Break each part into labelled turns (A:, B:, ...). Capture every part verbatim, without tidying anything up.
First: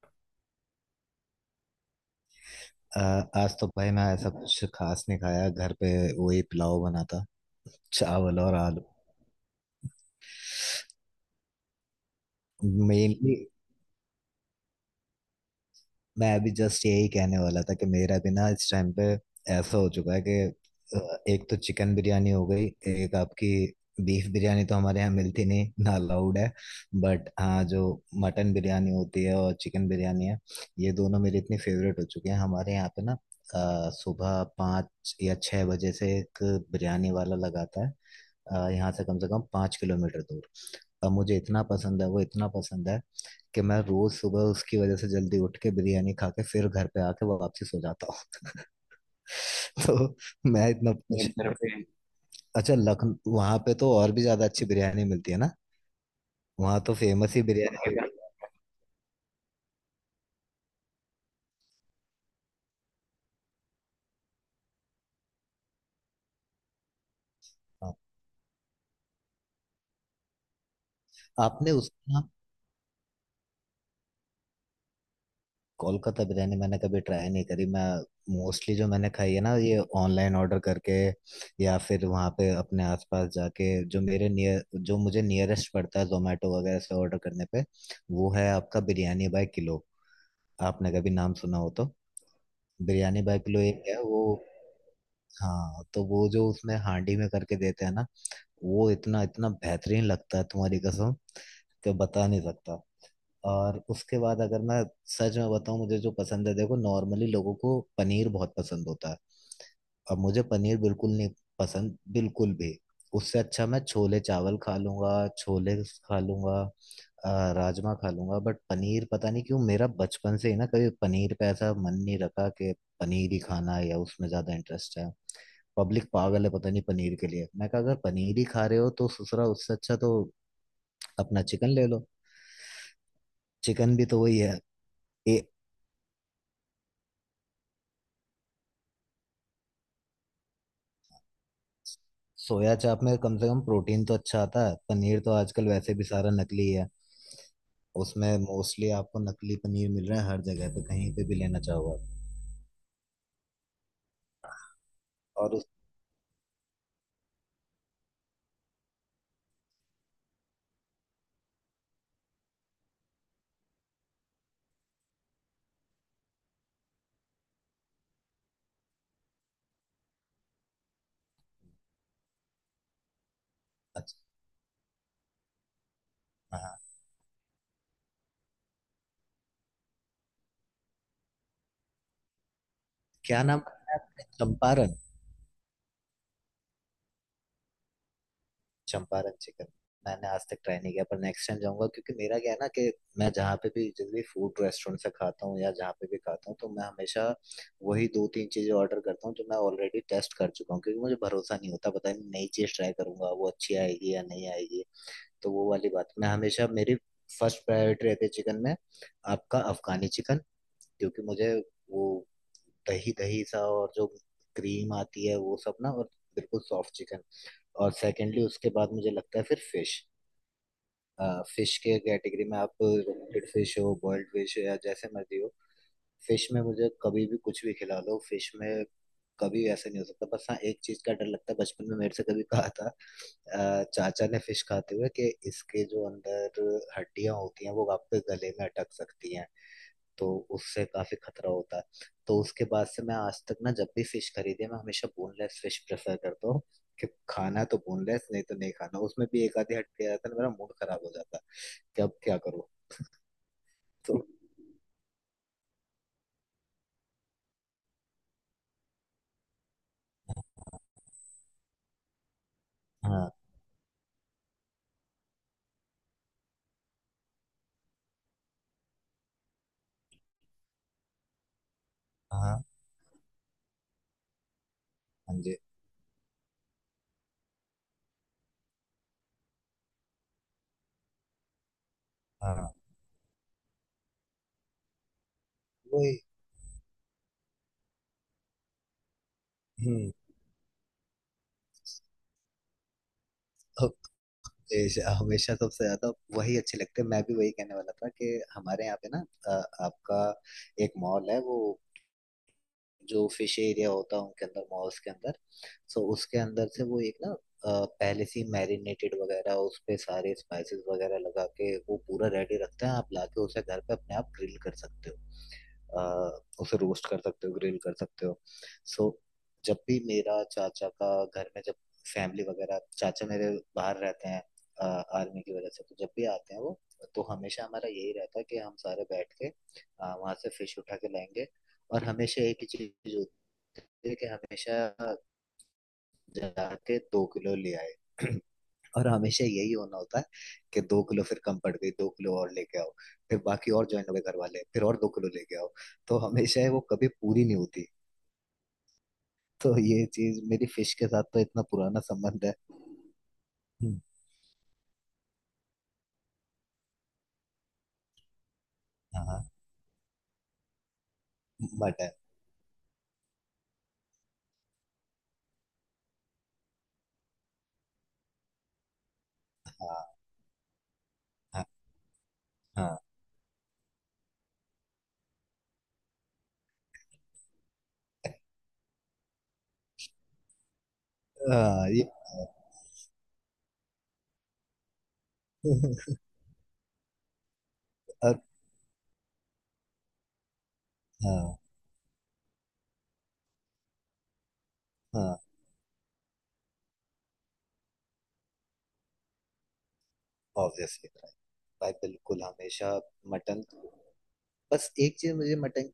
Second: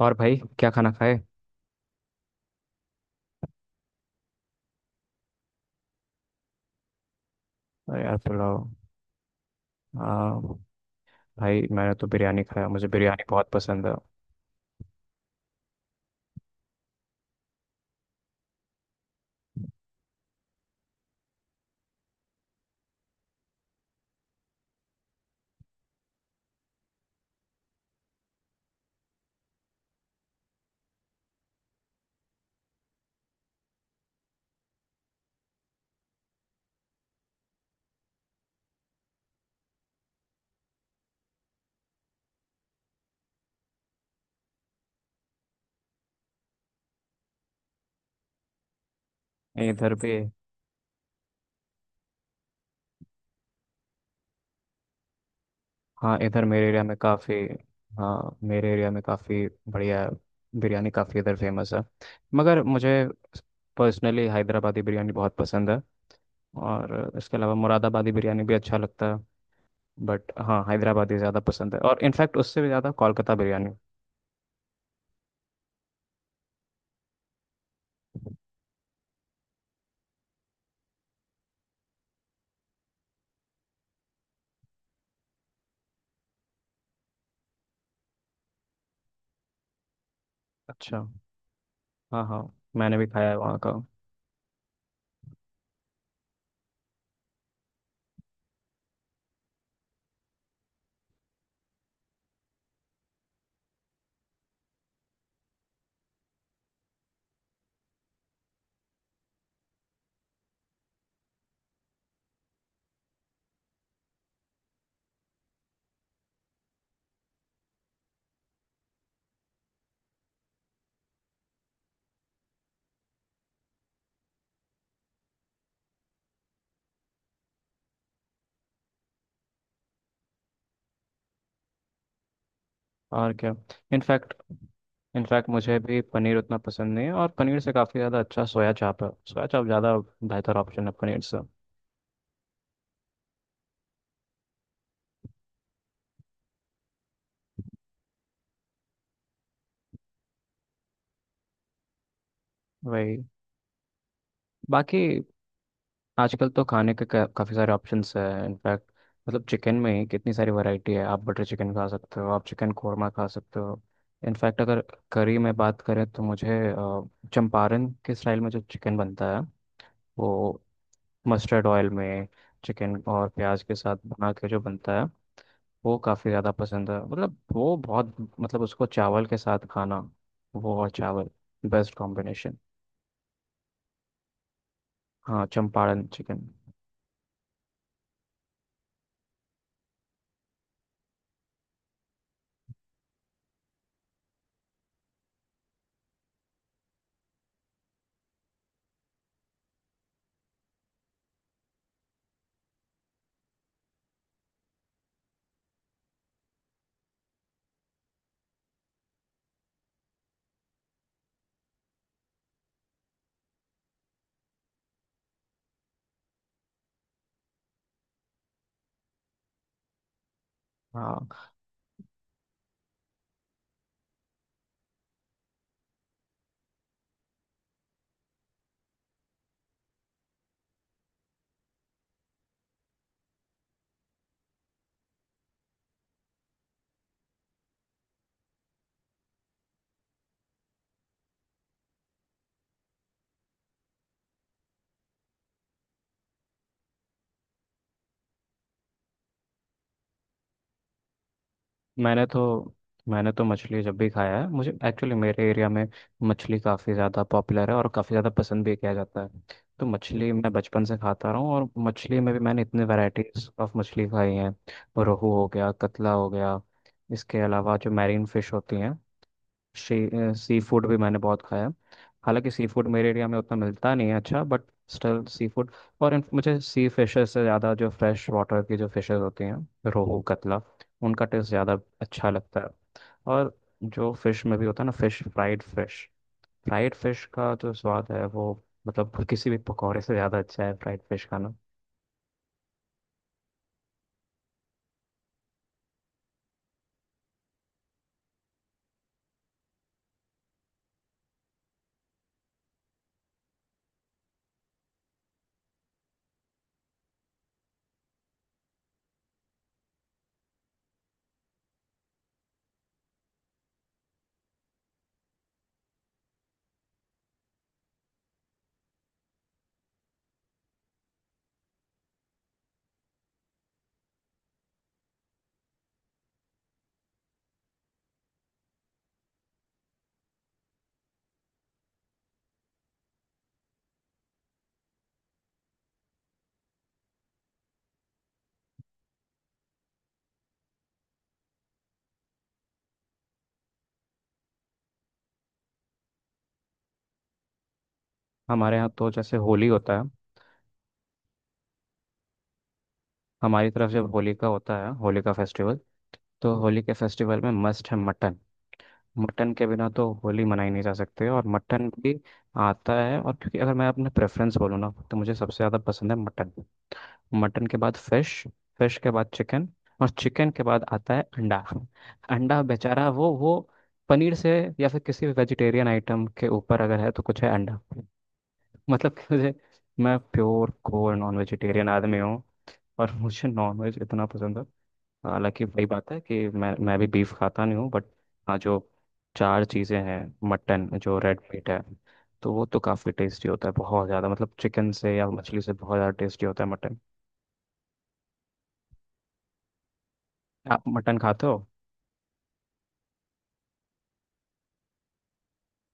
A: और भाई क्या खाना खाए।
B: अ, आज तो भाई मैं ऐसा कुछ खास नहीं खाया घर पे। वही पुलाव बना था।
A: अरे यार
B: चावल और
A: पुलाव।
B: आलू।
A: हाँ। भाई मैंने तो बिरयानी खाया, मुझे बिरयानी
B: मेनली
A: बहुत पसंद
B: मैं अभी जस्ट यही कहने वाला था कि मेरा भी ना इस टाइम पे ऐसा हो चुका है कि अ, एक तो चिकन बिरयानी हो गई एक आपकी बीफ बिरयानी तो हमारे यहाँ मिलती नहीं ना अलाउड है। बट हाँ जो मटन बिरयानी होती है और चिकन बिरयानी है। ये दोनों मेरी इतनी फेवरेट हो चुकी हैं हमारे यहाँ पे ना। अ, सुबह पाँच या छः बजे से एक बिरयानी वाला लगाता है। अ, यहाँ से कम से कम पाँच किलोमीटर दूर। और मुझे इतना पसंद है वो इतना पसंद है कि मैं रोज सुबह उसकी वजह से जल्दी उठ के बिरयानी खा के फिर घर पे आके वापसी सो जाता हूँ।
A: है। इधर
B: तो
A: भी।
B: मैं इतना इधर पे अच्छा लखनऊ वहां पे तो और भी ज्यादा अच्छी बिरयानी मिलती है ना।
A: हाँ, इधर मेरे
B: वहां
A: एरिया
B: तो
A: में काफ़ी।
B: फेमस ही बिरयानी है।
A: हाँ, मेरे एरिया में काफ़ी बढ़िया बिरयानी काफ़ी इधर फेमस है। मगर मुझे पर्सनली हैदराबादी बिरयानी बहुत पसंद है। और इसके अलावा
B: हाँ।
A: मुरादाबादी बिरयानी भी अच्छा लगता है। बट हाँ, हैदराबादी ज़्यादा
B: आपने
A: पसंद है, और
B: उसका
A: इनफैक्ट उससे भी ज़्यादा कोलकाता बिरयानी।
B: कोलकाता बिरयानी मैंने कभी ट्राई नहीं करी। मैं मोस्टली जो मैंने खाई है ना ये ऑनलाइन ऑर्डर करके या फिर वहाँ पे अपने आसपास जाके जो मेरे नियर जो मुझे नियरेस्ट पड़ता है जोमेटो वगैरह से ऑर्डर करने पे वो है आपका बिरयानी बाय किलो। आपने
A: अच्छा।
B: कभी नाम सुना हो तो
A: हाँ, हाँ, मैंने भी
B: बिरयानी
A: खाया है
B: बाय
A: वहाँ
B: किलो
A: का।
B: एक है वो। हाँ तो वो जो उसमें हांडी में करके देते हैं ना वो इतना इतना बेहतरीन लगता है तुम्हारी कसम कि बता नहीं सकता। और उसके बाद अगर मैं सच में बताऊं मुझे जो पसंद है देखो नॉर्मली लोगों को पनीर बहुत पसंद होता है। अब मुझे पनीर बिल्कुल नहीं पसंद बिल्कुल भी। उससे अच्छा मैं छोले चावल खा लूंगा छोले खा लूंगा। अ, राजमा खा लूंगा बट पनीर पता नहीं क्यों मेरा बचपन से ही ना कभी पनीर पे ऐसा मन नहीं रखा कि पनीर ही खाना है या उसमें ज्यादा इंटरेस्ट है। पब्लिक पागल है पता नहीं पनीर के लिए मैं कहा अगर पनीर ही खा रहे हो तो ससुरा उससे अच्छा तो अपना चिकन ले लो।
A: और क्या।
B: चिकन भी तो
A: इनफैक्ट
B: वही है। ए,
A: इनफैक्ट मुझे भी पनीर उतना पसंद नहीं है, और पनीर से काफ़ी ज़्यादा अच्छा सोया चाप है। सोया चाप ज़्यादा बेहतर ऑप्शन है पनीर से।
B: सोया चाप में कम से कम प्रोटीन तो अच्छा आता है पनीर तो आजकल वैसे भी सारा नकली है। उसमें मोस्टली आपको नकली पनीर मिल रहा है हर जगह पे कहीं पे भी लेना चाहो आप।
A: वही। बाकी
B: और उस
A: आजकल तो खाने के काफ़ी सारे ऑप्शंस हैं। इनफैक्ट मतलब चिकन में ही कितनी सारी वैरायटी है, आप बटर चिकन खा सकते हो, आप चिकन कोरमा खा सकते हो। इनफैक्ट अगर करी में बात करें तो मुझे अ, चंपारण के स्टाइल में जो चिकन बनता है, वो मस्टर्ड ऑयल में चिकन और प्याज के साथ
B: अच्छा।
A: बना के जो बनता है, वो काफ़ी ज़्यादा
B: हाँ।
A: पसंद है। मतलब वो बहुत, मतलब उसको चावल के साथ खाना, वो और चावल बेस्ट कॉम्बिनेशन।
B: क्या नाम है आपने? चंपारण
A: हाँ, चंपारण चिकन।
B: चंपारण चिकन। मैंने आज तक ट्राई नहीं किया पर नेक्स्ट टाइम जाऊंगा क्योंकि मेरा क्या है ना कि मैं जहाँ पे भी जिस भी फूड रेस्टोरेंट से खाता हूँ या जहाँ पे भी खाता हूँ तो मैं हमेशा वही दो तीन चीजें ऑर्डर करता हूँ जो मैं ऑलरेडी टेस्ट कर चुका हूँ क्योंकि मुझे भरोसा नहीं होता पता नहीं नई चीज ट्राई करूंगा वो अच्छी आएगी या नहीं आएगी। तो वो वाली बात मैं हमेशा मेरी फर्स्ट प्रायोरिटी रहती है चिकन में आपका अफगानी चिकन क्योंकि मुझे वो दही दही सा और जो क्रीम आती है वो सब ना और बिल्कुल सॉफ्ट चिकन। और सेकेंडली उसके बाद मुझे लगता है फिर फिश।
A: हाँ,
B: फिश के कैटेगरी में आप रोस्टेड फिश हो बॉइल्ड फिश या जैसे मर्जी हो फिश में मुझे कभी भी कुछ भी खिला लो फिश में कभी ऐसा नहीं हो सकता बस हाँ एक चीज का डर लगता है बचपन में मेरे से कभी कहा था अ, चाचा ने फिश खाते हुए कि इसके जो अंदर हड्डियां होती हैं वो आपके गले में अटक सकती हैं। तो उससे काफी खतरा होता है। तो उसके बाद से मैं आज तक ना जब भी फिश खरीदे मैं हमेशा बोनलेस फिश प्रेफर करता हूँ कि खाना तो बोनलेस नहीं तो नहीं खाना उसमें भी एक आधी हड्डी आ जाता है मेरा मूड खराब हो जाता है कि अब
A: मैंने
B: क्या करूँ।
A: तो मैंने तो मछली जब भी
B: तो
A: खाया है, मुझे एक्चुअली मेरे एरिया में मछली काफ़ी ज़्यादा पॉपुलर है और काफ़ी ज़्यादा पसंद भी किया जाता है। तो मछली मैं बचपन से खाता रहा हूँ, और मछली में भी मैंने इतने
B: हाँ,
A: वैरायटीज ऑफ मछली खाई हैं। रोहू हो गया, कतला हो गया। इसके अलावा जो मैरीन फिश होती हैं, शी सी फूड भी मैंने बहुत खाया। हालांकि
B: हाँ,
A: सी फूड मेरे एरिया में उतना मिलता नहीं है अच्छा, बट स्टिल
B: हाँ
A: सी
B: जी,
A: फूड। और इन- मुझे सी फिशेस से ज़्यादा जो फ्रेश वाटर की जो फिशेस होती हैं, रोहू, कतला, उनका टेस्ट ज़्यादा अच्छा लगता है।
B: हाँ
A: और जो फिश में भी होता है ना, फिश फ्राइड फिश,
B: वही।
A: फ्राइड फिश का जो स्वाद है वो, मतलब किसी भी पकौड़े
B: हम्म।
A: से ज़्यादा अच्छा है फ्राइड फिश खाना।
B: देश हमेशा सबसे ज्यादा वही अच्छे लगते हैं मैं भी वही कहने वाला था कि हमारे यहाँ पे ना अ, आपका एक मॉल है वो जो फिश एरिया होता है उनके अंदर मॉल्स के अंदर। सो उसके अंदर से वो एक ना अ, पहले से मैरिनेटेड वगैरह उस पे सारे स्पाइसेस वगैरह लगा के वो पूरा रेडी रखते हैं आप लाके उसे घर पे अपने आप ग्रिल कर सकते हो। अ, उसे रोस्ट कर सकते हो ग्रिल कर सकते हो। सो जब भी मेरा चाचा का घर में जब फैमिली वगैरह चाचा मेरे बाहर रहते हैं आर्मी की वजह से तो जब भी आते हैं वो तो हमेशा हमारा यही रहता है कि हम सारे बैठ के वहां से फिश उठा के लाएंगे। और हमेशा एक ही चीज होती है कि हमेशा जाके दो किलो ले आए और हमेशा यही होना होता है कि दो किलो फिर कम पड़ गई दो किलो और लेके आओ फिर बाकी और ज्वाइन हो गए घर वाले फिर और दो किलो लेके आओ। तो हमेशा है वो कभी पूरी नहीं होती।
A: हमारे यहाँ तो जैसे होली
B: तो
A: होता है,
B: ये चीज मेरी फिश के साथ तो इतना पुराना संबंध है।
A: हमारी तरफ
B: हम्म,
A: जब होली का होता है, होली का फेस्टिवल, तो होली के फेस्टिवल में मस्ट है मटन।
B: हाँ।
A: मटन के बिना तो होली मनाई नहीं जा सकती। और मटन
B: मटन।
A: भी आता है। और क्योंकि अगर मैं अपना प्रेफरेंस बोलूँ ना, तो मुझे सबसे ज़्यादा पसंद है मटन। मटन के बाद फिश, फिश के बाद चिकन, और
B: हाँ,
A: चिकन के बाद आता है अंडा।
B: हाँ,
A: अंडा
B: हाँ,
A: बेचारा वो वो पनीर से, या फिर किसी भी वेजिटेरियन आइटम के ऊपर अगर है तो कुछ है अंडा। मतलब कि मुझे, मैं प्योर कोर नॉन वेजिटेरियन
B: हाँ, ये।
A: आदमी हूँ, और मुझे नॉन वेज इतना पसंद है। हालांकि वही बात है कि मैं मैं भी बीफ खाता नहीं हूँ। बट
B: और
A: हाँ, जो चार चीज़ें हैं, मटन जो रेड
B: हाँ,
A: मीट है, तो वो तो काफ़ी टेस्टी होता है, बहुत ज़्यादा, मतलब चिकन से या
B: हाँ।
A: मछली से बहुत ज़्यादा टेस्टी होता है मटन। आप
B: ऑब्वियसली।
A: मटन खाते हो?
B: भाई बिल्कुल हमेशा मटन। बस एक चीज मुझे मटन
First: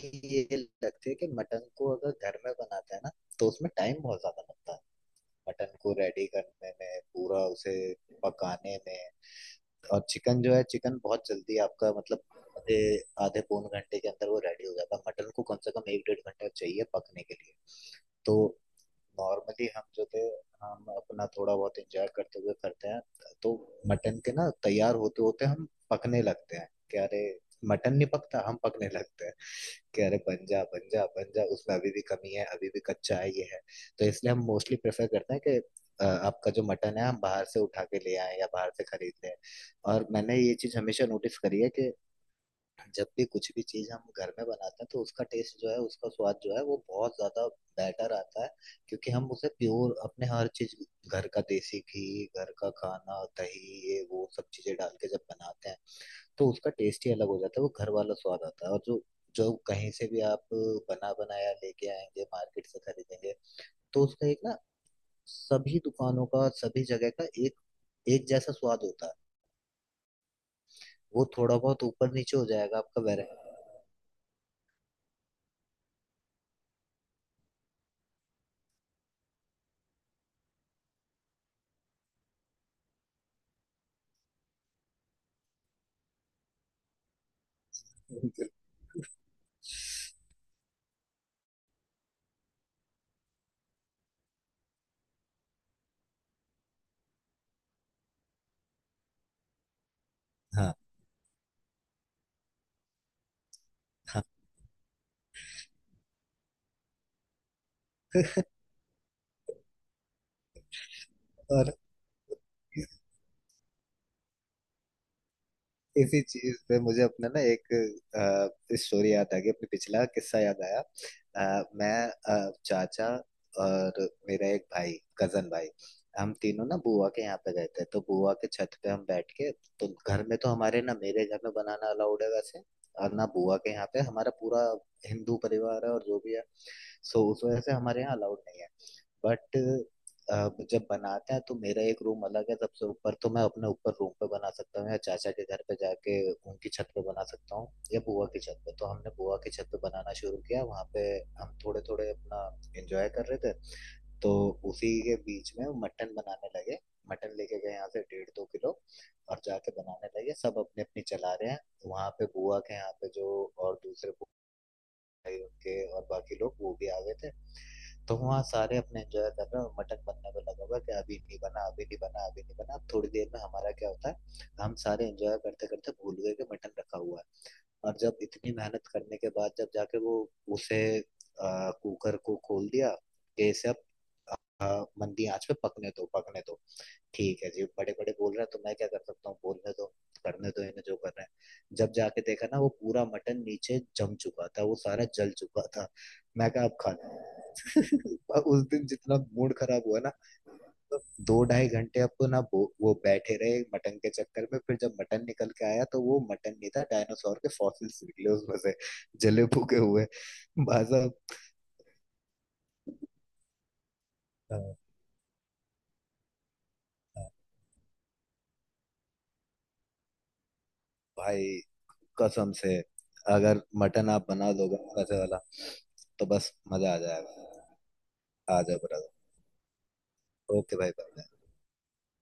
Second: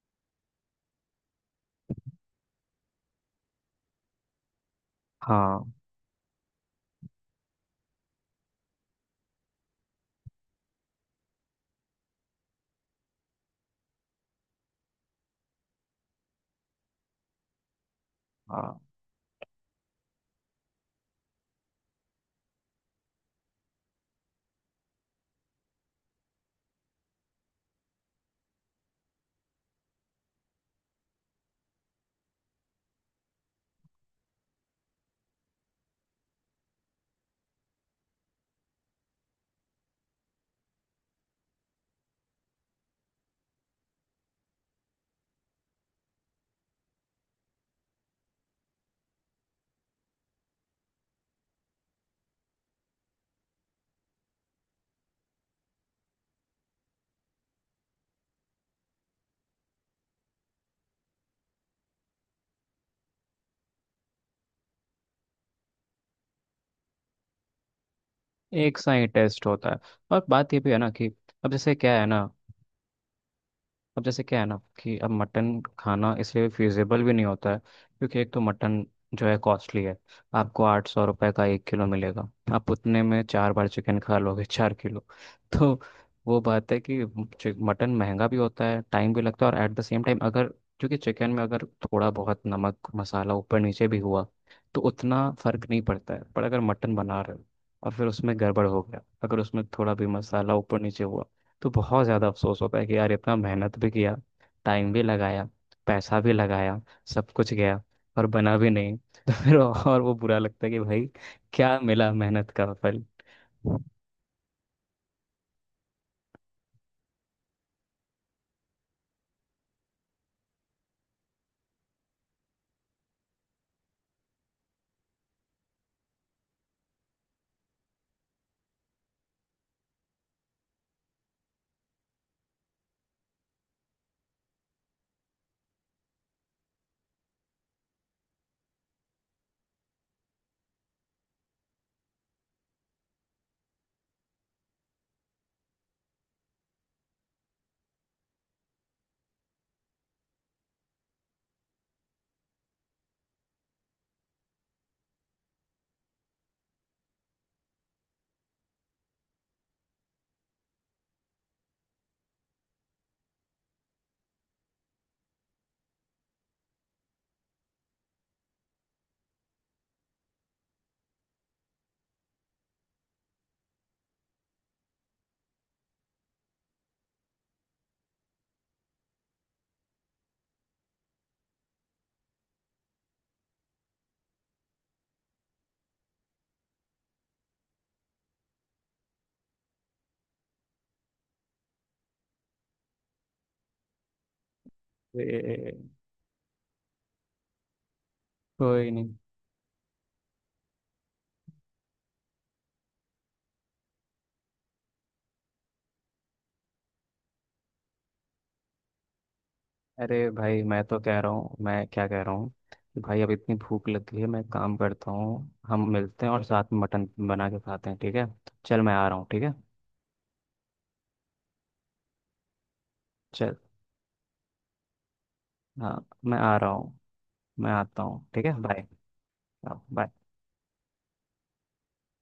B: की ये लगती है कि मटन को अगर घर में बनाते हैं ना तो उसमें टाइम बहुत ज्यादा लगता है।
A: हाँ
B: मटन को रेडी करने में पूरा उसे पकाने में और चिकन जो है चिकन बहुत जल्दी आपका मतलब आधे आधे पौन घंटे के अंदर वो रेडी हो जाता है। मटन को कम से कम एक डेढ़ घंटा चाहिए पकने के लिए। तो
A: हाँ।
B: नॉर्मली हम जो थे हम अपना थोड़ा बहुत एंजॉय करते हुए करते हैं। तो मटन के ना तैयार होते होते हम पकने लगते हैं कि अरे मटन नहीं पकता हम पकने लगते हैं कि अरे बन जा बन जा बन जा उसमें अभी भी कमी है अभी भी कच्चा है ये है। तो इसलिए हम मोस्टली प्रेफर करते हैं कि अ, आपका जो मटन है हम बाहर से उठा के ले आए या बाहर से खरीद लें। और मैंने ये चीज हमेशा नोटिस करी है कि जब भी कुछ भी चीज़ हम घर में बनाते हैं तो उसका टेस्ट जो है उसका स्वाद जो है वो बहुत ज़्यादा बेटर आता है क्योंकि हम उसे प्योर अपने हर चीज़ घर का देसी घी घर का खाना दही ये वो सब चीज़ें डाल के जब बनाते हैं तो उसका टेस्ट ही अलग हो जाता है वो घर वाला स्वाद आता है। और जो जो कहीं से भी आप बना बनाया लेके आएंगे मार्केट से खरीदेंगे तो उसका एक ना सभी दुकानों का सभी जगह का एक एक जैसा
A: एक
B: स्वाद
A: सा ही
B: होता है।
A: टेस्ट होता है, और बात ये भी है ना कि,
B: वो
A: अब
B: थोड़ा
A: जैसे
B: बहुत
A: क्या है
B: ऊपर
A: ना,
B: नीचे हो जाएगा आपका वेरा।
A: अब जैसे क्या है ना कि अब मटन खाना इसलिए फिजिबल भी नहीं होता है, क्योंकि एक तो मटन जो है कॉस्टली है। आपको आठ सौ रुपये का एक किलो मिलेगा, आप उतने में चार बार चिकन खा लोगे, चार किलो। तो वो बात है कि चि- मटन महंगा भी होता है, टाइम भी लगता है। और एट द सेम टाइम अगर, क्योंकि चिकन में अगर थोड़ा बहुत नमक मसाला ऊपर नीचे भी हुआ तो उतना फर्क नहीं पड़ता है, पर अगर मटन बना रहे हो और फिर उसमें गड़बड़ हो गया, अगर उसमें थोड़ा भी मसाला
B: हाँ,
A: ऊपर नीचे हुआ तो बहुत ज़्यादा अफसोस होता है कि यार इतना मेहनत भी किया,
B: हाँ।
A: टाइम भी लगाया, पैसा भी लगाया, सब कुछ गया, और बना भी नहीं। तो फिर और वो बुरा लगता है कि भाई
B: और
A: क्या मिला मेहनत का फल।
B: इसी चीज पे मुझे अपना ना एक अ, स्टोरी याद आ गई अपने पिछला किस्सा याद आया। अ, मैं अ, चाचा और मेरा एक भाई कजन भाई हम तीनों ना बुआ के यहाँ पे गए थे तो बुआ के छत पे हम बैठ के तो घर में तो हमारे ना मेरे घर में बनाना अलाउड है वैसे। और ना बुआ के यहाँ पे हमारा पूरा हिंदू परिवार है और जो भी है। सो उस वजह से हमारे यहाँ अलाउड नहीं है बट अ, जब बनाते हैं तो मेरा एक रूम अलग है सबसे ऊपर तो मैं अपने ऊपर रूम पे बना सकता हूँ या चाचा के घर पे जाके उनकी छत पे बना सकता हूँ या बुआ की छत पे। तो हमने बुआ की छत पे बनाना शुरू किया वहाँ पे हम थोड़े थोड़े अपना एंजॉय कर रहे थे। तो उसी के बीच में मटन बनाने लगे। मटन लेके गए यहाँ से डेढ़ दो किलो और जाके बनाने लगे सब अपने अपनी चला रहे हैं वहां पे बुआ के यहाँ पे जो और दूसरे भाई उनके और बाकी लोग वो भी आ गए थे। तो वहाँ सारे अपने एंजॉय कर रहे हैं और मटन बनने में लगा हुआ है कि अभी नहीं बना अभी नहीं बना अभी नहीं बना। अब थोड़ी देर में हमारा क्या होता है हम सारे एंजॉय करते करते भूल गए कि मटन रखा हुआ है। और जब इतनी मेहनत करने के बाद जब जाके वो उसे आ, कुकर को खोल दिया कि इसे अब आ, मंदी आंच पे पकने दो पकने दो। ठीक है जी बड़े बड़े बोल रहा है तो मैं क्या कर सकता हूँ बोलने दो करने दो इन्हें जो कर रहे हैं। जब जाके देखा ना वो पूरा मटन नीचे जम चुका था वो सारा जल चुका था।
A: ए,
B: मैं कहा अब खा लो। उस दिन
A: कोई नहीं।
B: जितना मूड खराब हुआ ना। तो दो ढाई घंटे अब तो ना वो वो बैठे रहे मटन के चक्कर में फिर जब मटन निकल के आया तो वो मटन नहीं था डायनासोर के फॉसिल्स निकले उसमें से जले फूके हुए।
A: अरे भाई, मैं
B: भाई
A: तो
B: साहब,
A: कह रहा हूँ, मैं क्या कह रहा हूँ कि भाई अब इतनी भूख लग गई है, मैं
B: अ,
A: काम करता हूँ, हम मिलते हैं और साथ में मटन
B: अ,
A: बना के खाते हैं, ठीक है। चल मैं आ रहा हूँ, ठीक है।
B: भाई कसम से
A: चल।
B: अगर मटन आप बना दोगे ना वैसे वाला
A: हाँ,
B: तो
A: मैं
B: बस
A: आ रहा
B: मजा
A: हूँ।
B: आ
A: मैं
B: जाएगा।
A: आता हूँ, ठीक है,
B: आ जाओ
A: बाय।
B: ब्रदर।
A: हाँ, बाय।
B: ओके भाई बाय।